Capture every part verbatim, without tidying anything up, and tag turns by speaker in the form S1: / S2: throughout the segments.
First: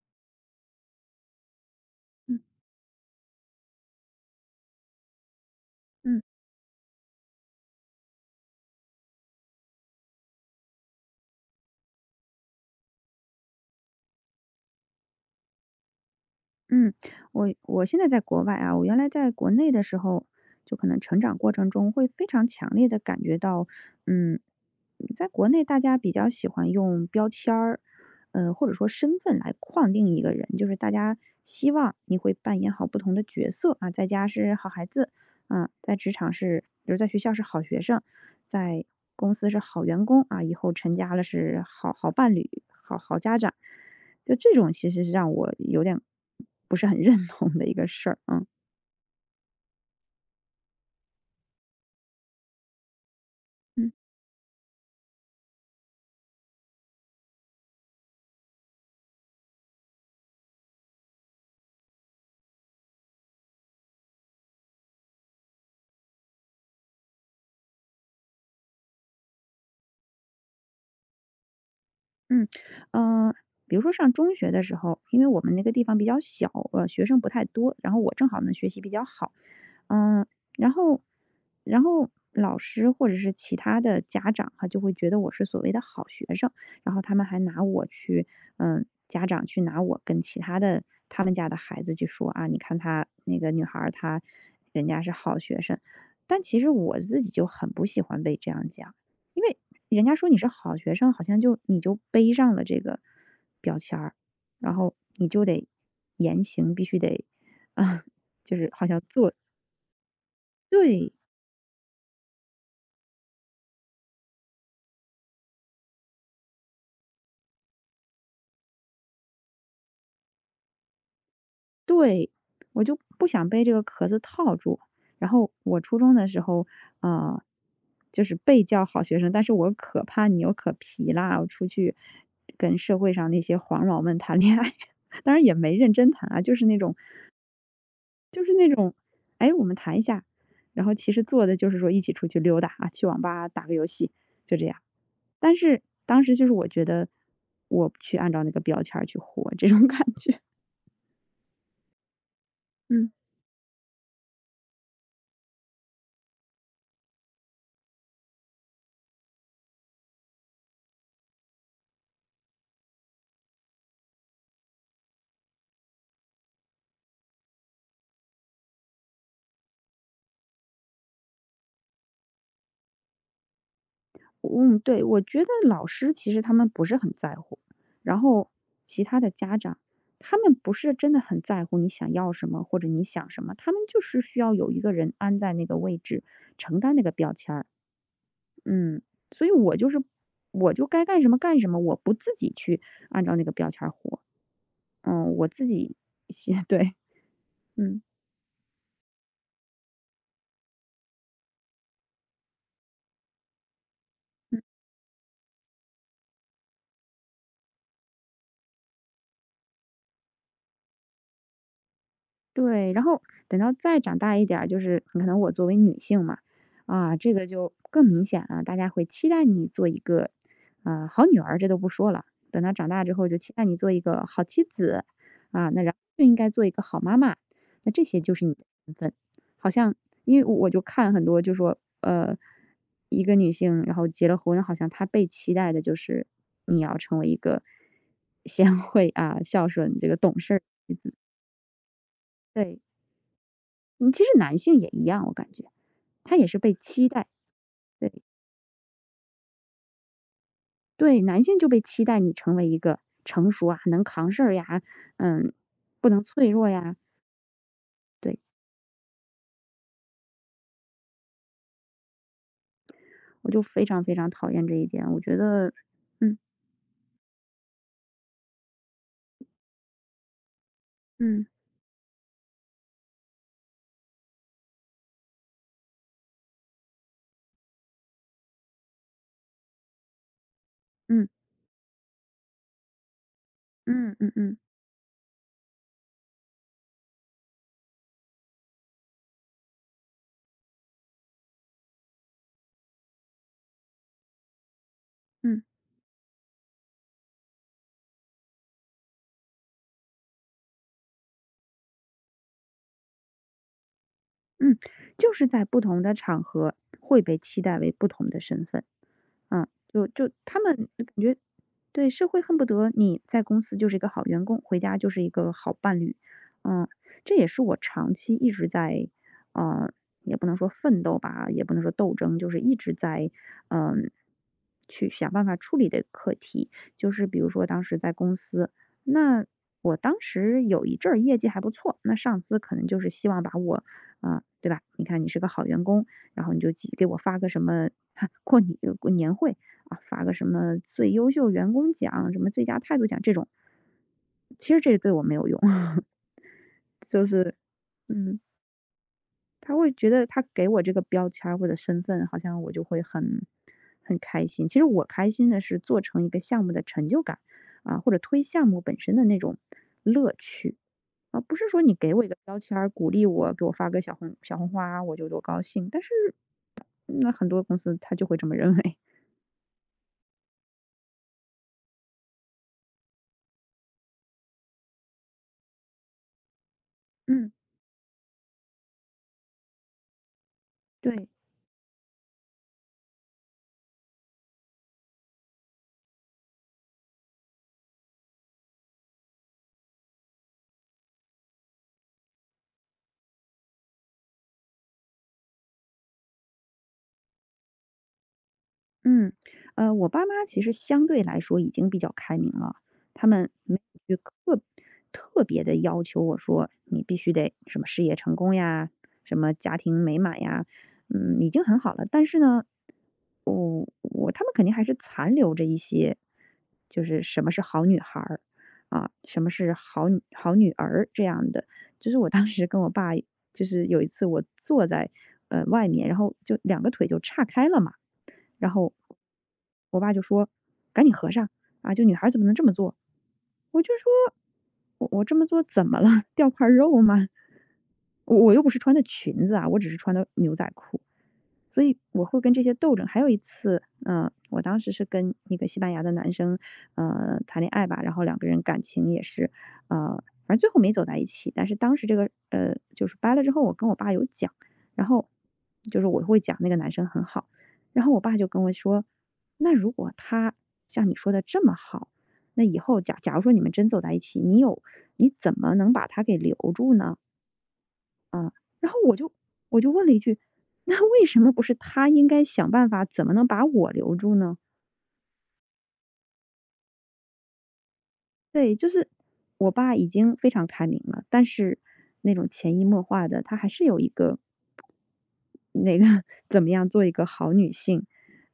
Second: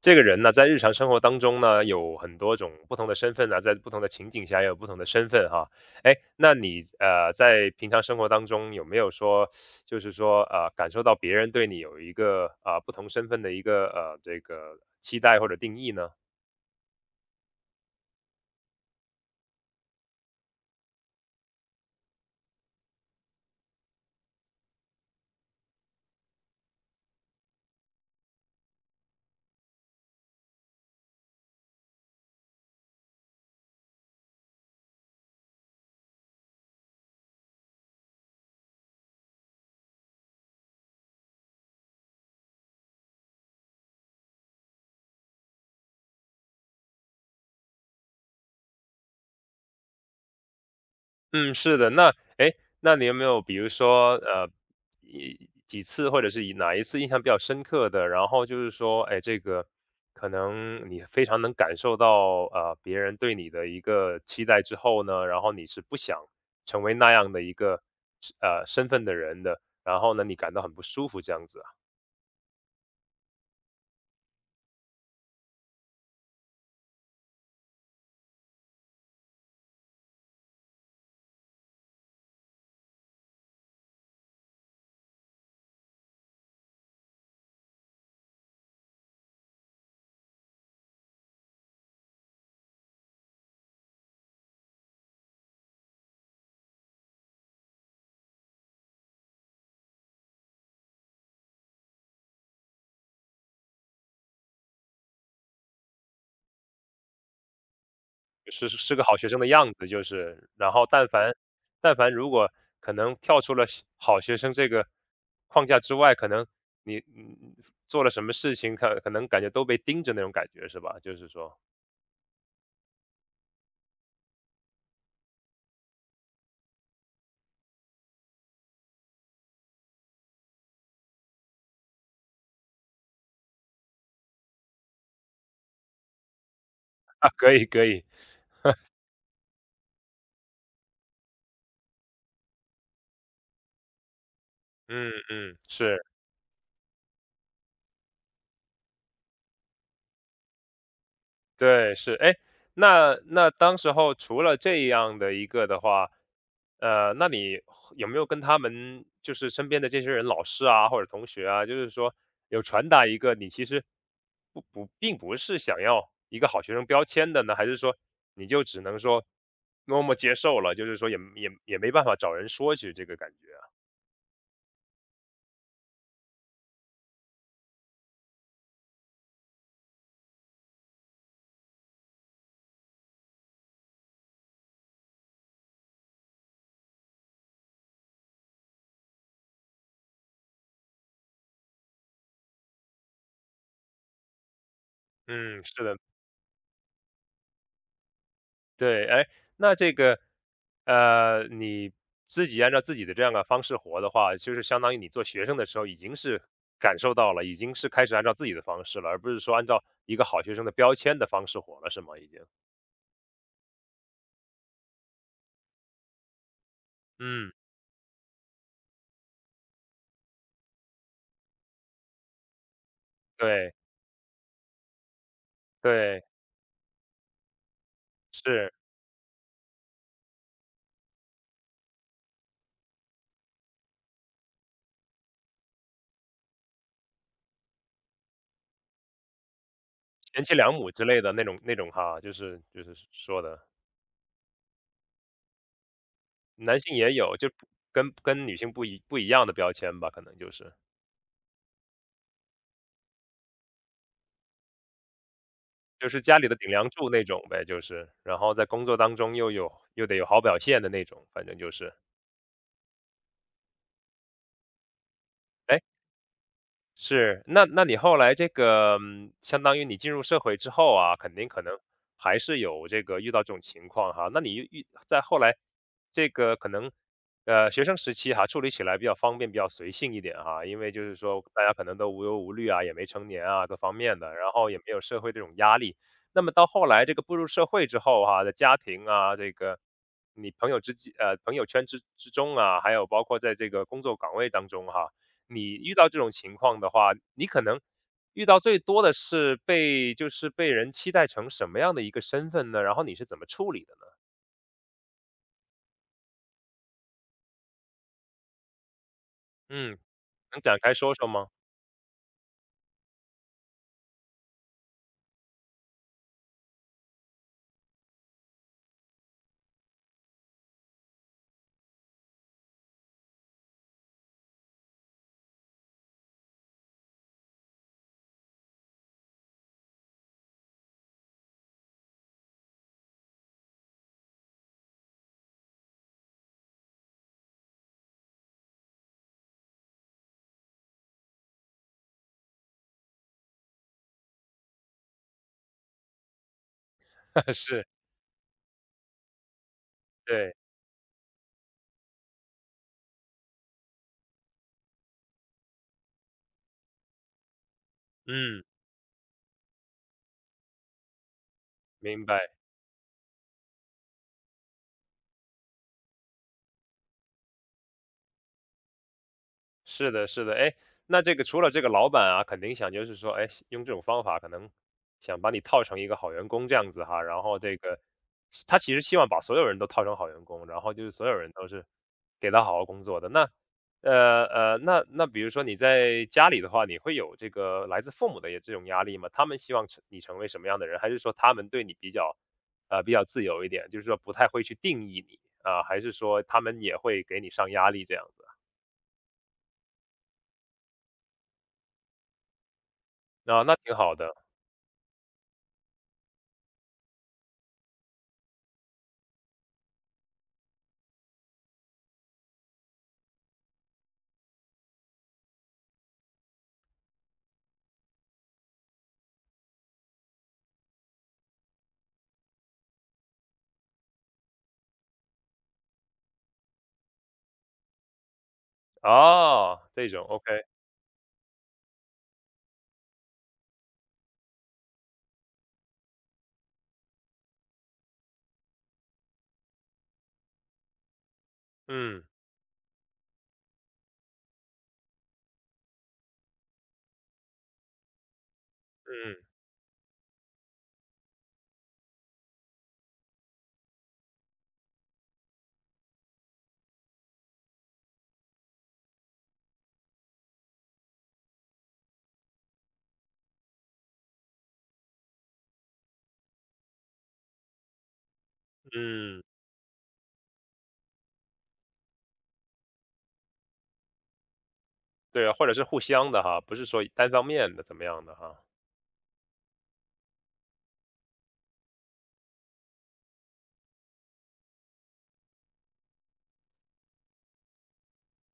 S1: 这个人呢，在日常生活当中呢，有很
S2: 嗯
S1: 多种不同的身份呢，在不同的情景下也有不同的身份哈。哎，
S2: 嗯
S1: 那你呃，在平常生活当中有没有说，就是说呃，感受到别人对你有一个啊、呃、不同身份的一个呃这个期待或者定义呢？
S2: 嗯，我我现在在国外啊，我原来在国内的时候，就可能成长过程中会非常强烈的感觉到，嗯，在国内大家比较喜欢用标签儿，呃，或者说身份来框定一个人，就是大家希望你会扮演好不同的角色啊，在家是好孩子，啊，在职场是，比如在学校是好学生，在公司是好员工啊，以后成家了是好好伴侣、好好家长。就这种其实是让我有点不是很认同的一个事儿，嗯
S1: 嗯，是的。那哎，那你有没有比如
S2: 嗯。
S1: 说，呃，一几次或者是以哪一次印象比较深刻的，然后就是说，哎，这个可能你非常能感受到，呃，别人对你的一个期待之后呢，然后你是不想成为那样的一个，呃，身份的人的，然后呢，你感到很不舒服这样子。
S2: 嗯，呃，比如说上中学的时候，因为我们那个地方比较小，呃，学生不太多，然后我正好呢学习比较好，嗯、然后，然后老师或者是其他的家长哈，就会觉得我是所谓的好学生，然后他们还拿我去，嗯、家长去拿我跟其他的他们家的孩子去说啊，你看她那个女孩儿她人家是好学生，但其实我自己就很不喜欢被这样讲。因为人家说你是好学生，好像就你就背上了这个标签儿，然后你就得言行必须得啊，就
S1: 是
S2: 是好
S1: 是
S2: 像
S1: 个好学
S2: 做
S1: 生的样子就是，然后但
S2: 对
S1: 凡但凡如果可能跳出了是好学生这个框架之外，可能你嗯做了什么事情，可可能感觉都被盯着那种感觉是吧？就是说
S2: 对，我就不想被这个壳子套住。然后我初中的时候，啊、就是被叫好学生，但是我可怕你又可皮啦，我出去跟社会上那些黄毛们谈恋爱，当然也没认真谈啊，就是那种
S1: 啊，可以可以，
S2: 就是那种，哎，我们谈一下，然后其实做的就是说一起出去溜达啊，去网吧打个游戏，就这样。
S1: 嗯
S2: 但
S1: 嗯，
S2: 是
S1: 是。
S2: 当时就是我觉得我不去按照那个标签儿去活，这种 感觉。
S1: 对，是。哎，
S2: 嗯。
S1: 那那当时候除了这样的一个的话，呃，那你有没有跟他们就是身边的这些人，老师啊或者同学啊，就是说有传达一个你其实不不并不是想要一个好学生标签的呢？还是说你就只能说默默接受了，就是说也也也没办法找人说去这个感觉啊？
S2: 嗯，对，我觉得老师其实他们不是很在乎，然后其他的家长，他们不是真的很在乎你想要什么或者你想什么，他们就是需要有一个人安在那个位置，承担那个标签儿。嗯，所以我就是我就该干什么干什么，我不自己去按照那个标签儿活。嗯，我
S1: 嗯，
S2: 自
S1: 是
S2: 己
S1: 的。
S2: 对，嗯。
S1: 对，哎，那这个，呃，你自己按照自己的这样的方式活的话，就是相当于你做学生的时候已经是感受到了，已经是开始按照自己的方式了，而不是说按照一个好学生的标签的方式活了，是吗？已经，
S2: 对，然后等到再长大一点儿，就是可能我作为女性嘛，啊，这个
S1: 嗯，
S2: 就更明显了，大家会期待你做一个，啊好女儿，这都不说了。等到长大之后，就期待
S1: 对
S2: 你做一个好妻子，啊，那然后就
S1: 对，
S2: 应该做一个好妈妈，那这些就是你的
S1: 是
S2: 身份。好像因为我就看很多，就说，呃，一个女性然后结了婚，好像她被期待的就是你要成为一个 贤惠啊、孝顺、这个懂
S1: 贤
S2: 事
S1: 妻
S2: 儿，
S1: 良母之类的那种那种哈，就是
S2: 对，
S1: 就是说的，
S2: 嗯，其实男性也一样，我感觉，他也是被
S1: 男性
S2: 期
S1: 也
S2: 待，
S1: 有，就不
S2: 对，
S1: 跟跟女性不一不一样的标签吧，可能就是。
S2: 对，男性就被期待你成为一个成熟啊，能扛事儿呀，嗯，不
S1: 就是
S2: 能
S1: 家
S2: 脆
S1: 里的
S2: 弱
S1: 顶梁
S2: 呀，
S1: 柱那种呗，就是，
S2: 对，
S1: 然后在工作当中又有又得有好表现的那种，反正就是。
S2: 我就非常非常讨厌这一点，我觉得，
S1: 诶，
S2: 嗯
S1: 是，那那你后来这个，嗯相当于你进入社会之后啊，肯
S2: 嗯
S1: 定可能还是有这个遇到这种情况哈。那你遇遇在后来这个可能，呃，学生时期哈，处理起来比较方便，比较随性一点哈，因为就是
S2: 嗯
S1: 说大家可能都无忧无虑啊，也没成年啊，各方
S2: 嗯嗯
S1: 面
S2: 嗯
S1: 的，然
S2: 嗯。
S1: 后也没有社会这种压力。那么到后来这个步入社会之后哈，在家庭啊，这个你朋友之际，呃，朋友圈之之中啊，还有包括在这个工作岗位当中哈。
S2: 嗯
S1: 你遇到这种情况的话，你可能遇到最多的是被就是被人期待成什么样的一个身份呢？然后你是怎么处理的呢？
S2: 嗯，就是在不同的场合会被期待为不同的身份，啊，
S1: 嗯，
S2: 就就他
S1: 能展
S2: 们
S1: 开
S2: 就感
S1: 说说
S2: 觉
S1: 吗？
S2: 对社会恨不得你在公司就是一个好员工，回家就是一个好伴侣，嗯，这也是我长期一直在，嗯，也不能说奋斗吧，也不能说斗争，就是一直在，嗯、去想办法处理的课题，就是比如说当时在公司，那我当时有一阵儿业绩还不错，那上司可能就是希望把我啊，对吧？你看你是个好员工，然后你就给给我发个什么 过年过年会啊，发个什么最优秀员工奖、什么最佳态度奖这种，其实这对我没有用，就 是
S1: 是，
S2: 嗯。他会觉得他
S1: 对，
S2: 给我这个标签儿或者身份，好像我就会很很开心。其实我开心的是做成一个项目的成就感啊，或者推
S1: 嗯，
S2: 项目本身的那种乐趣啊，不是说你给我
S1: 明
S2: 一个
S1: 白。
S2: 标签儿鼓励我，给我发个小红小红花，我就多高兴。但是嗯那很多公司他就会这么认为，
S1: 是的，是的，哎，那这个除了这个老板啊，肯定想就是说，哎，用这种方法可能想把你套成一个好员工这样子哈，然
S2: 嗯，
S1: 后这个他其实希望把所有人都套成好员工，然后就是所
S2: 对。
S1: 有人都是给他好好工作的。那呃呃，那那比如说你在家里的话，你会有这个来自父母的也这种压力吗？他们希望成你成为什么样的人，还是说他们对你比较呃比较自由一点，就是说不太会去定义你啊，还是说他们也会给你上压力这样子啊？
S2: 嗯，呃，我爸妈其实相对来说已经比较开明了，他们
S1: 那那
S2: 没
S1: 挺好
S2: 有去
S1: 的。
S2: 特特别的要求我说你必须得什么事业成功呀，什么家庭美满呀，嗯，已经很好了。但是呢，我我他们肯定还是残留着一些，就是什么是好女孩儿啊，什么是好女好女儿这样的。就是我当时跟我爸，就是有一次我坐在呃外面，然后就两个腿就岔开了嘛。然后
S1: 哦，
S2: 我
S1: 这
S2: 爸就
S1: 种
S2: 说：
S1: OK，
S2: “赶紧合上，啊，就女孩儿怎么能这么做？"我就说："我我这么做怎么了？掉块儿肉吗？我我又不是穿的裙子啊，我只是穿的牛仔裤。"所以
S1: 嗯，
S2: 我会跟这些斗争。还有一次，嗯、我当时是跟一个西班牙的男生，呃，谈恋爱吧，然后两个人感情也
S1: 嗯，
S2: 是，呃，反正最后没走在一起。但是当时这个，呃，就是掰了之后，我跟我爸有讲，然后就是我会讲那个男生很好，然后我爸就跟我说："那如果他像你说的这么好，那以后假假如说你们真走在一起，你有你怎么能把他给留住呢？"啊，然后我就
S1: 嗯，嗯
S2: 我就问了一句： 那为什么不是他应该想办法怎么能把我留住呢？"
S1: 对啊，或者是互相的哈，不是说单方面的怎么样的哈，
S2: 对，就是我爸已经非常开明了，但是那种潜移默化的，他还是有一个那个 怎么样做一个好女性，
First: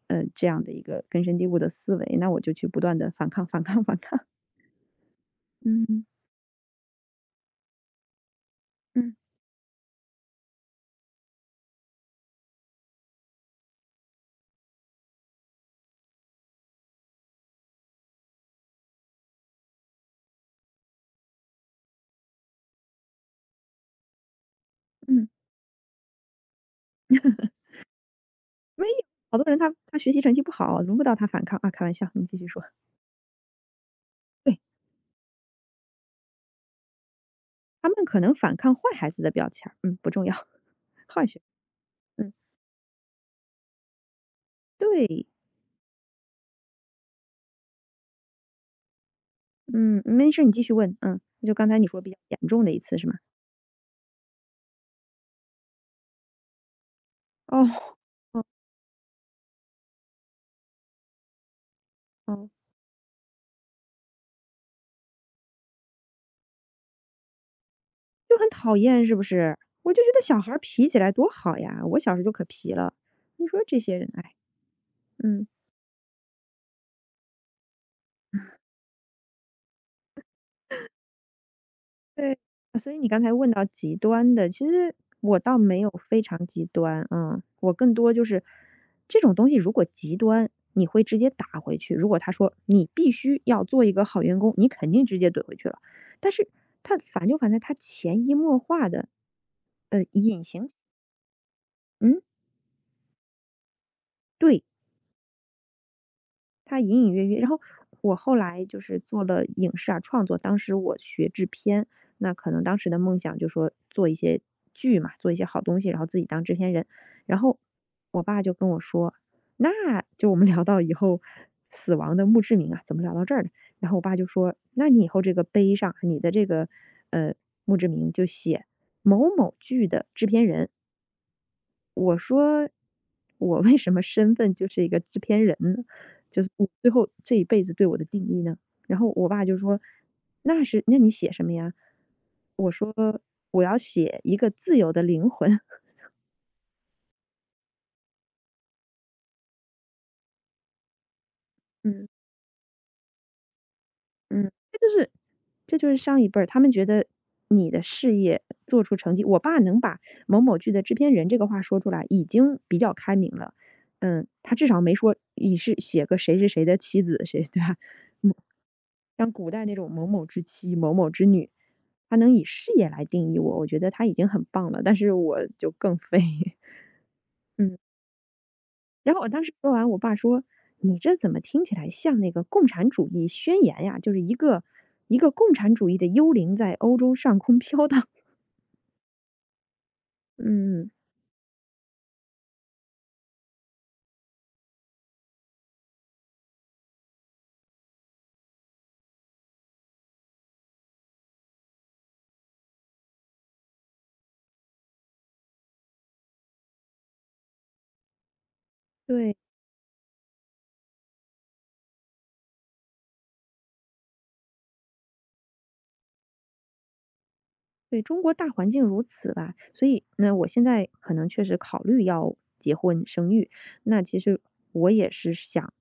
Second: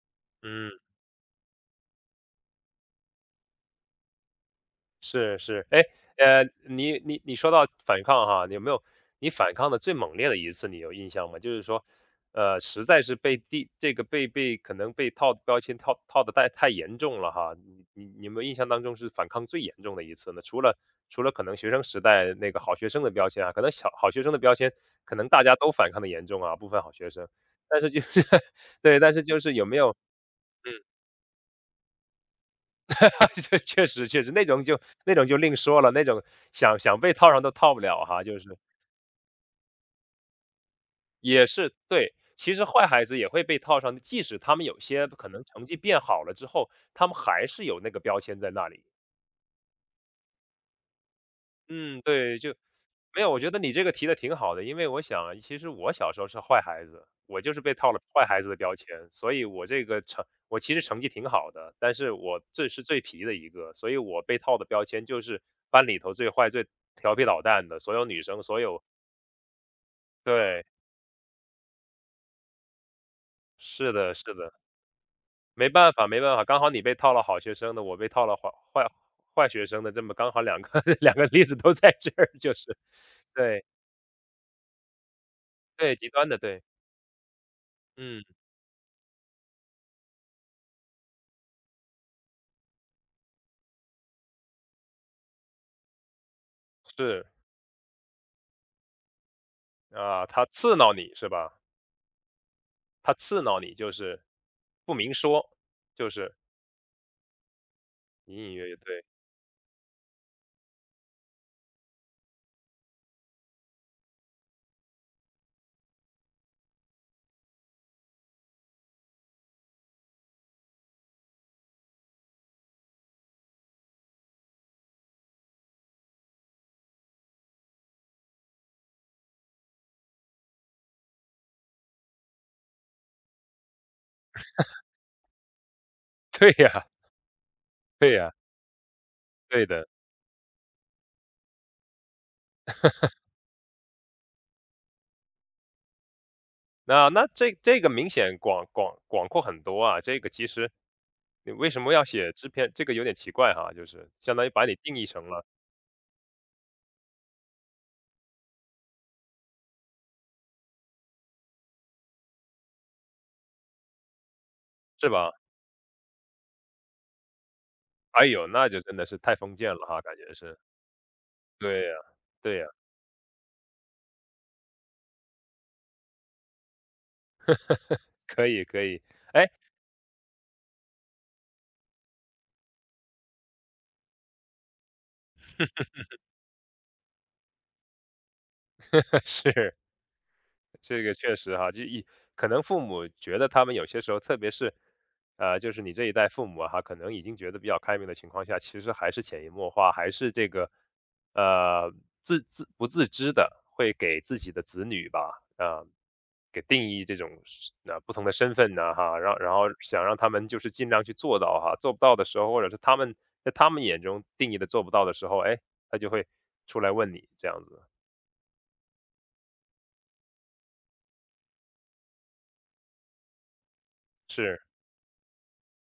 S2: 呃，这样
S1: 嗯。
S2: 的一个根深蒂固的思维，那我就去不断的反抗反抗 反抗。
S1: 是是，哎，
S2: 嗯，
S1: 呃，你你你说到反抗哈，你有没有
S2: 嗯，
S1: 你反抗的最猛烈的一次，你有印象吗？就是说，呃，实在是被地这个被被可能被套标签套套的太太严重了哈，你你你有没有印象当中是反抗最严重的一次呢？除了除了可能学生时代那个好学生的标签啊，可能小好学生的标签，可
S2: 嗯，
S1: 能大家都反抗的严重啊，部分好学生，但是就是
S2: 没有，
S1: 对，但是
S2: 好
S1: 就
S2: 多
S1: 是
S2: 人
S1: 有
S2: 他
S1: 没有？
S2: 他学习成绩不
S1: 嗯
S2: 好，轮不到他反抗。啊，开玩笑，你继续说。
S1: 这确实确实，那
S2: 对，
S1: 种就那种就另说了，那种想想被套上都套不
S2: 他们
S1: 了
S2: 可
S1: 哈，
S2: 能
S1: 就
S2: 反
S1: 是
S2: 抗坏孩子的标签儿嗯，不重要，坏学
S1: 也是对，
S2: 生嗯，
S1: 其实坏孩子也会被套上，的，即使他们有些
S2: 对，
S1: 可能成绩变好了之后，他们还是有那个标签在那里。
S2: 嗯，没事，你继续问，嗯，就刚才你说
S1: 嗯，
S2: 比较严
S1: 对，就
S2: 重的一次是吗？
S1: 没有，我觉得你这个提的挺好的，因为我想，其实我小时候是坏孩子，我就
S2: 哦，
S1: 是被套了坏
S2: 哦
S1: 孩子的标签，所以我这个成，我其实成绩挺好的，但是我
S2: 哦，
S1: 这是最皮的一个，所以我被套的标签就是班里头最坏、最调皮捣蛋的，所有女
S2: 就
S1: 生，
S2: 很
S1: 所
S2: 讨
S1: 有，
S2: 厌是不是？我就觉得小孩儿
S1: 对，
S2: 皮起来多好呀，我小时候就可皮了。你说这
S1: 是
S2: 些人，
S1: 的，是
S2: 哎，
S1: 的，
S2: 嗯，
S1: 没办法，没办法，刚好你被套了好学生的，我被套了坏坏坏学生的，这么刚好两个 两个例子都在这儿，
S2: 对。
S1: 就是，
S2: 所以你刚才问到
S1: 对
S2: 极端的，其实我倒没有
S1: 对，极
S2: 非
S1: 端的，
S2: 常
S1: 对，
S2: 极端啊，嗯我更多就
S1: 嗯，
S2: 是这种东西如果极端，你会直接打回去。如果他说你必须要做一个好员工，你肯定直接怼回去了。但是他
S1: 是。
S2: 烦就烦在他潜移默化的，呃，
S1: 啊，他刺挠你是吧？
S2: 嗯，
S1: 他刺挠你就是
S2: 对，
S1: 不明说，就是
S2: 他隐隐约约然后我后
S1: 隐隐
S2: 来
S1: 约约，
S2: 就是
S1: 对，
S2: 做了影视啊创作，当时我学制片，那可能当时的梦想就说做一些剧嘛，做一些好东西，然后自己当制片人。然后我爸就跟我说，那就我们 聊到以后死亡的墓志铭啊，怎么聊到这儿的？然后我爸就说，那你以后这个碑上，你的这个呃墓志铭就写某某剧的制片人。我说我为什么身份就是一个制片人呢？就是
S1: 对
S2: 你
S1: 呀，
S2: 最后这一辈子对我的
S1: 对
S2: 定
S1: 呀，
S2: 义呢？然后我爸就
S1: 对
S2: 说：
S1: 的。
S2: “那是那你写什么呀？"我说："我要写一个自由的灵魂。
S1: 那那这这个明显广广广阔很多啊，这个其实 你为什么要
S2: 嗯
S1: 写制片，这个有点奇怪哈，就是相当
S2: 嗯。
S1: 于把你
S2: 这
S1: 定
S2: 就
S1: 义
S2: 是
S1: 成了，
S2: 这就是上一辈儿，他们觉得你的事业做出成绩我爸能把某某剧的制片人这个话说出来已经比较开明了。嗯，他至少没
S1: 是
S2: 说
S1: 吧？
S2: 你是写个谁是谁的妻子，谁对吧？
S1: 哎呦，那就真的是
S2: 像
S1: 太
S2: 古
S1: 封
S2: 代
S1: 建
S2: 那
S1: 了
S2: 种
S1: 哈，
S2: 某
S1: 感
S2: 某
S1: 觉
S2: 之
S1: 是。
S2: 妻、某某之女，
S1: 对呀，
S2: 她能以
S1: 对呀，
S2: 事业来定义我，我觉得她已经很棒了，但是我就更废。嗯，
S1: 可以可以，
S2: 然后我当
S1: 哎，
S2: 时说完，我爸说：“你这怎么听起来像那个共产主义宣言呀？就是一个一个共产主义的幽灵在欧洲上空飘荡。
S1: 是。
S2: 嗯，
S1: 这个确实哈，就一可能父母觉得他们有些时候，特别是，呃，就是你这一代父母哈，可能已经觉得比较开明的情况下，其实还是潜移默化，还是这个，呃，自自不自知的会给自己的子女吧，啊，给定义这种是呃不同的身份呢哈，
S2: 对。
S1: 让然后想让他们就是尽量去做到哈，做不到的时候，或者是他们在他们眼中定义的做不到的时候，哎，他就会出来问你这样子，
S2: 对，中国大环境如此吧，所以那我现在可能确实考虑要结婚生育，那其实
S1: 是
S2: 我也是想，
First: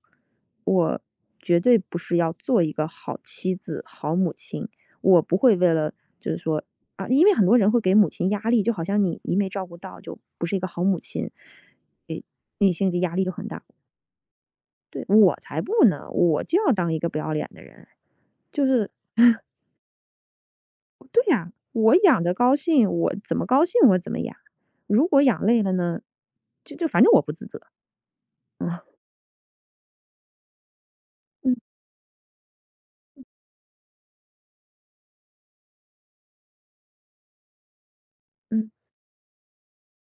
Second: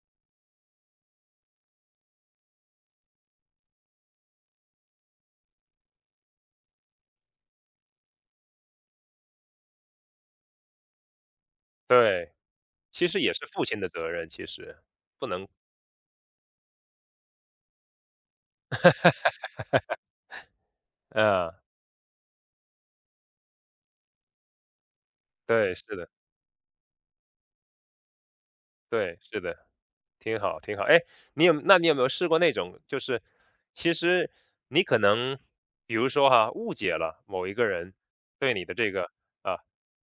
S2: 我绝对不是要做一个好妻子、好母亲，我不会为了就是说啊，因为很多人会给母亲压力，就好像你一没照顾到就不是一个好母亲，诶，
S1: 对。
S2: 你心理
S1: 其
S2: 压
S1: 实
S2: 力就
S1: 也是
S2: 很大。
S1: 父亲的责任，其实，
S2: 对，
S1: 不
S2: 我
S1: 能
S2: 才不呢，我就要当一个不要脸的人，就是对呀，
S1: 啊。
S2: 我养的高兴，我怎么高兴我怎么养。如果养累了
S1: 对，是
S2: 呢，
S1: 的，
S2: 就就反正我不自责，嗯。
S1: 对，是的。挺好，挺好。哎，你有
S2: 嗯
S1: 那你有没有试过那种，就是其实你可能，比如说哈，误解了某一个人对你
S2: 嗯
S1: 的这个啊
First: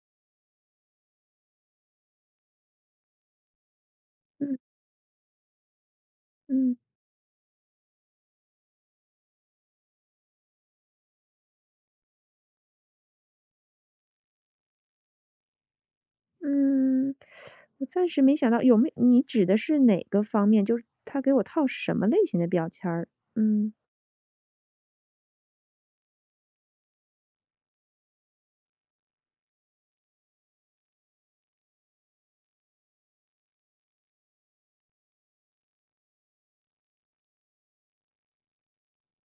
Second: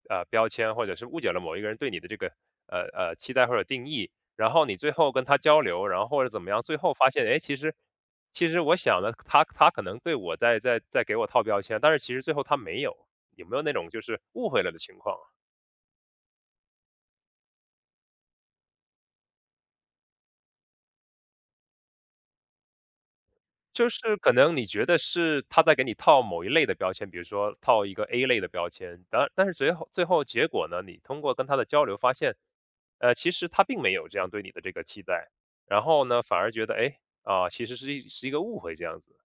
S1: 啊标签，或者是误解了某一个人对你的这个呃呃期待或者定义，然
S2: 嗯
S1: 后你最后跟他交流，然后或者怎么样，
S2: 嗯
S1: 最后发现，哎，其实其实我想的他他可能对我在在在给我套标签，但是其实最后他没有，有没有那种就是误会了的情况啊？
S2: 嗯，我暂时没想到有没你指的是哪个方面？就是他给我套什么类型的标签儿？嗯
S1: 就是可能你觉得是他在给你套某一类的标签，比如说套一个 A 类的标签，但但是最后最后结果呢，你通过跟他的交流发现，呃，其实他并没有这样对你的这个期待，然后呢，反而觉得，哎，啊，其实是一是一个误会这样子。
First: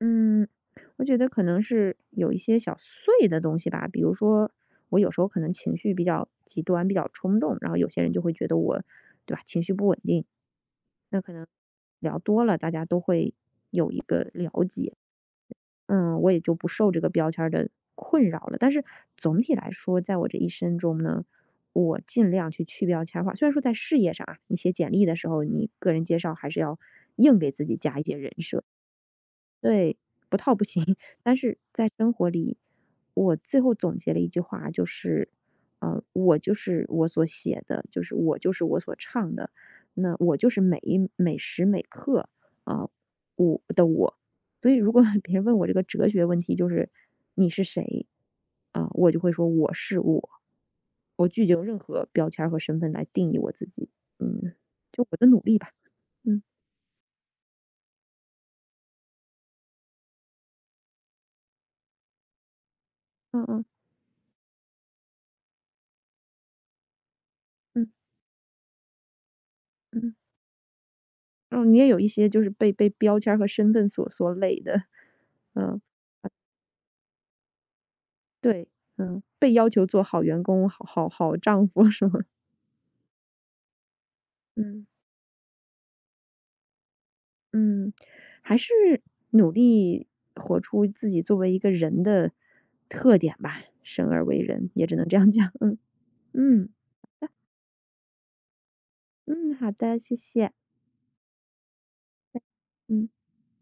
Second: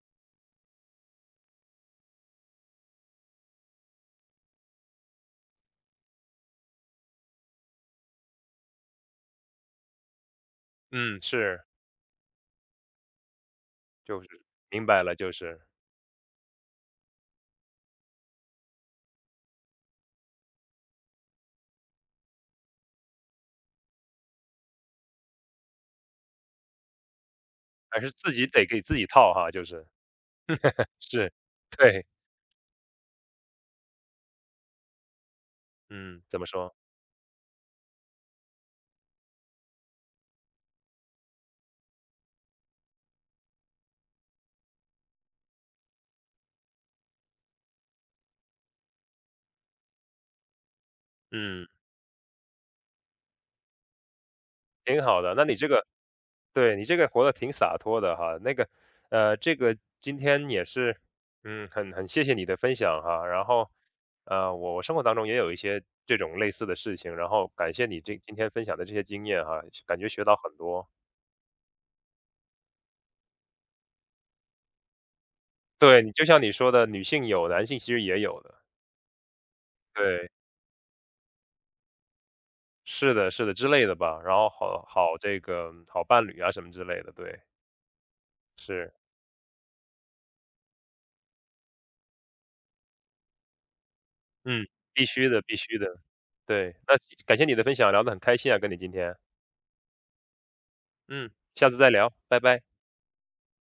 S2: 嗯，我觉得可能是有一些小碎的东西吧，比如说我有时候可能情绪比较极端，比较冲动，然后有些人就会觉得我，对吧，情绪不稳定。那
S1: 嗯，
S2: 可能
S1: 是，
S2: 聊多了，大家都会有一
S1: 就是
S2: 个了
S1: 明
S2: 解。
S1: 白了，就是，
S2: 嗯，我也就不受这个标签儿的困扰了。但是总体来说，在我这一生中呢，我尽量去去标签化。虽然说在事业上啊，你写简历的时候，你个人介绍还是要硬给自己
S1: 还
S2: 加一
S1: 是
S2: 些
S1: 自
S2: 人
S1: 己
S2: 设，
S1: 得给自己套哈，就是
S2: 对，不套不行，
S1: 是，
S2: 但是在
S1: 对，
S2: 生活里，我最后总结了一句话，就是，呃，
S1: 嗯，
S2: 我
S1: 怎么
S2: 就
S1: 说？
S2: 是我所写的，就是我就是我所唱的，那我就是每一每时每刻啊，我的我。所以如果 别人问我这个哲学问题，就是你是谁啊，我就会说我是我，我拒绝用
S1: 嗯，
S2: 任何标签儿和身份来定义我自己。嗯，
S1: 挺
S2: 就我
S1: 好
S2: 的
S1: 的。
S2: 努
S1: 那你
S2: 力
S1: 这
S2: 吧。
S1: 个
S2: 嗯
S1: 对，你这个活得挺洒脱的哈，那个，呃，这个今天也是，嗯，很很谢谢你的分享哈，然
S2: 嗯嗯
S1: 后，呃，我我生活当中也有一些这种类似的事情，然后感谢
S2: 嗯
S1: 你这今天分享的这些经验哈，感觉
S2: 嗯。
S1: 学到很多。
S2: 嗯，你也有一些就是被被标签儿和身份所所累的。嗯，
S1: 对，你就像你说的，女性有，男性其实也有的，
S2: 对，嗯，被要求做好
S1: 对，
S2: 员工、好好好丈夫什么，
S1: 是的，是的之类的吧，然后好
S2: 嗯
S1: 好这个好伴侣啊什么之类的，对，
S2: 嗯，还是
S1: 是，
S2: 努力活出自己作为一个人的特点吧，生而为
S1: 嗯，
S2: 人也只
S1: 必
S2: 能这
S1: 须
S2: 样
S1: 的，
S2: 讲，
S1: 必
S2: 嗯
S1: 须的，
S2: 嗯，
S1: 对，那感谢你的分享，聊得很开心啊，跟你今天。
S2: 嗯，好的，谢谢，
S1: 嗯，下次再聊，拜拜。
S2: 嗯。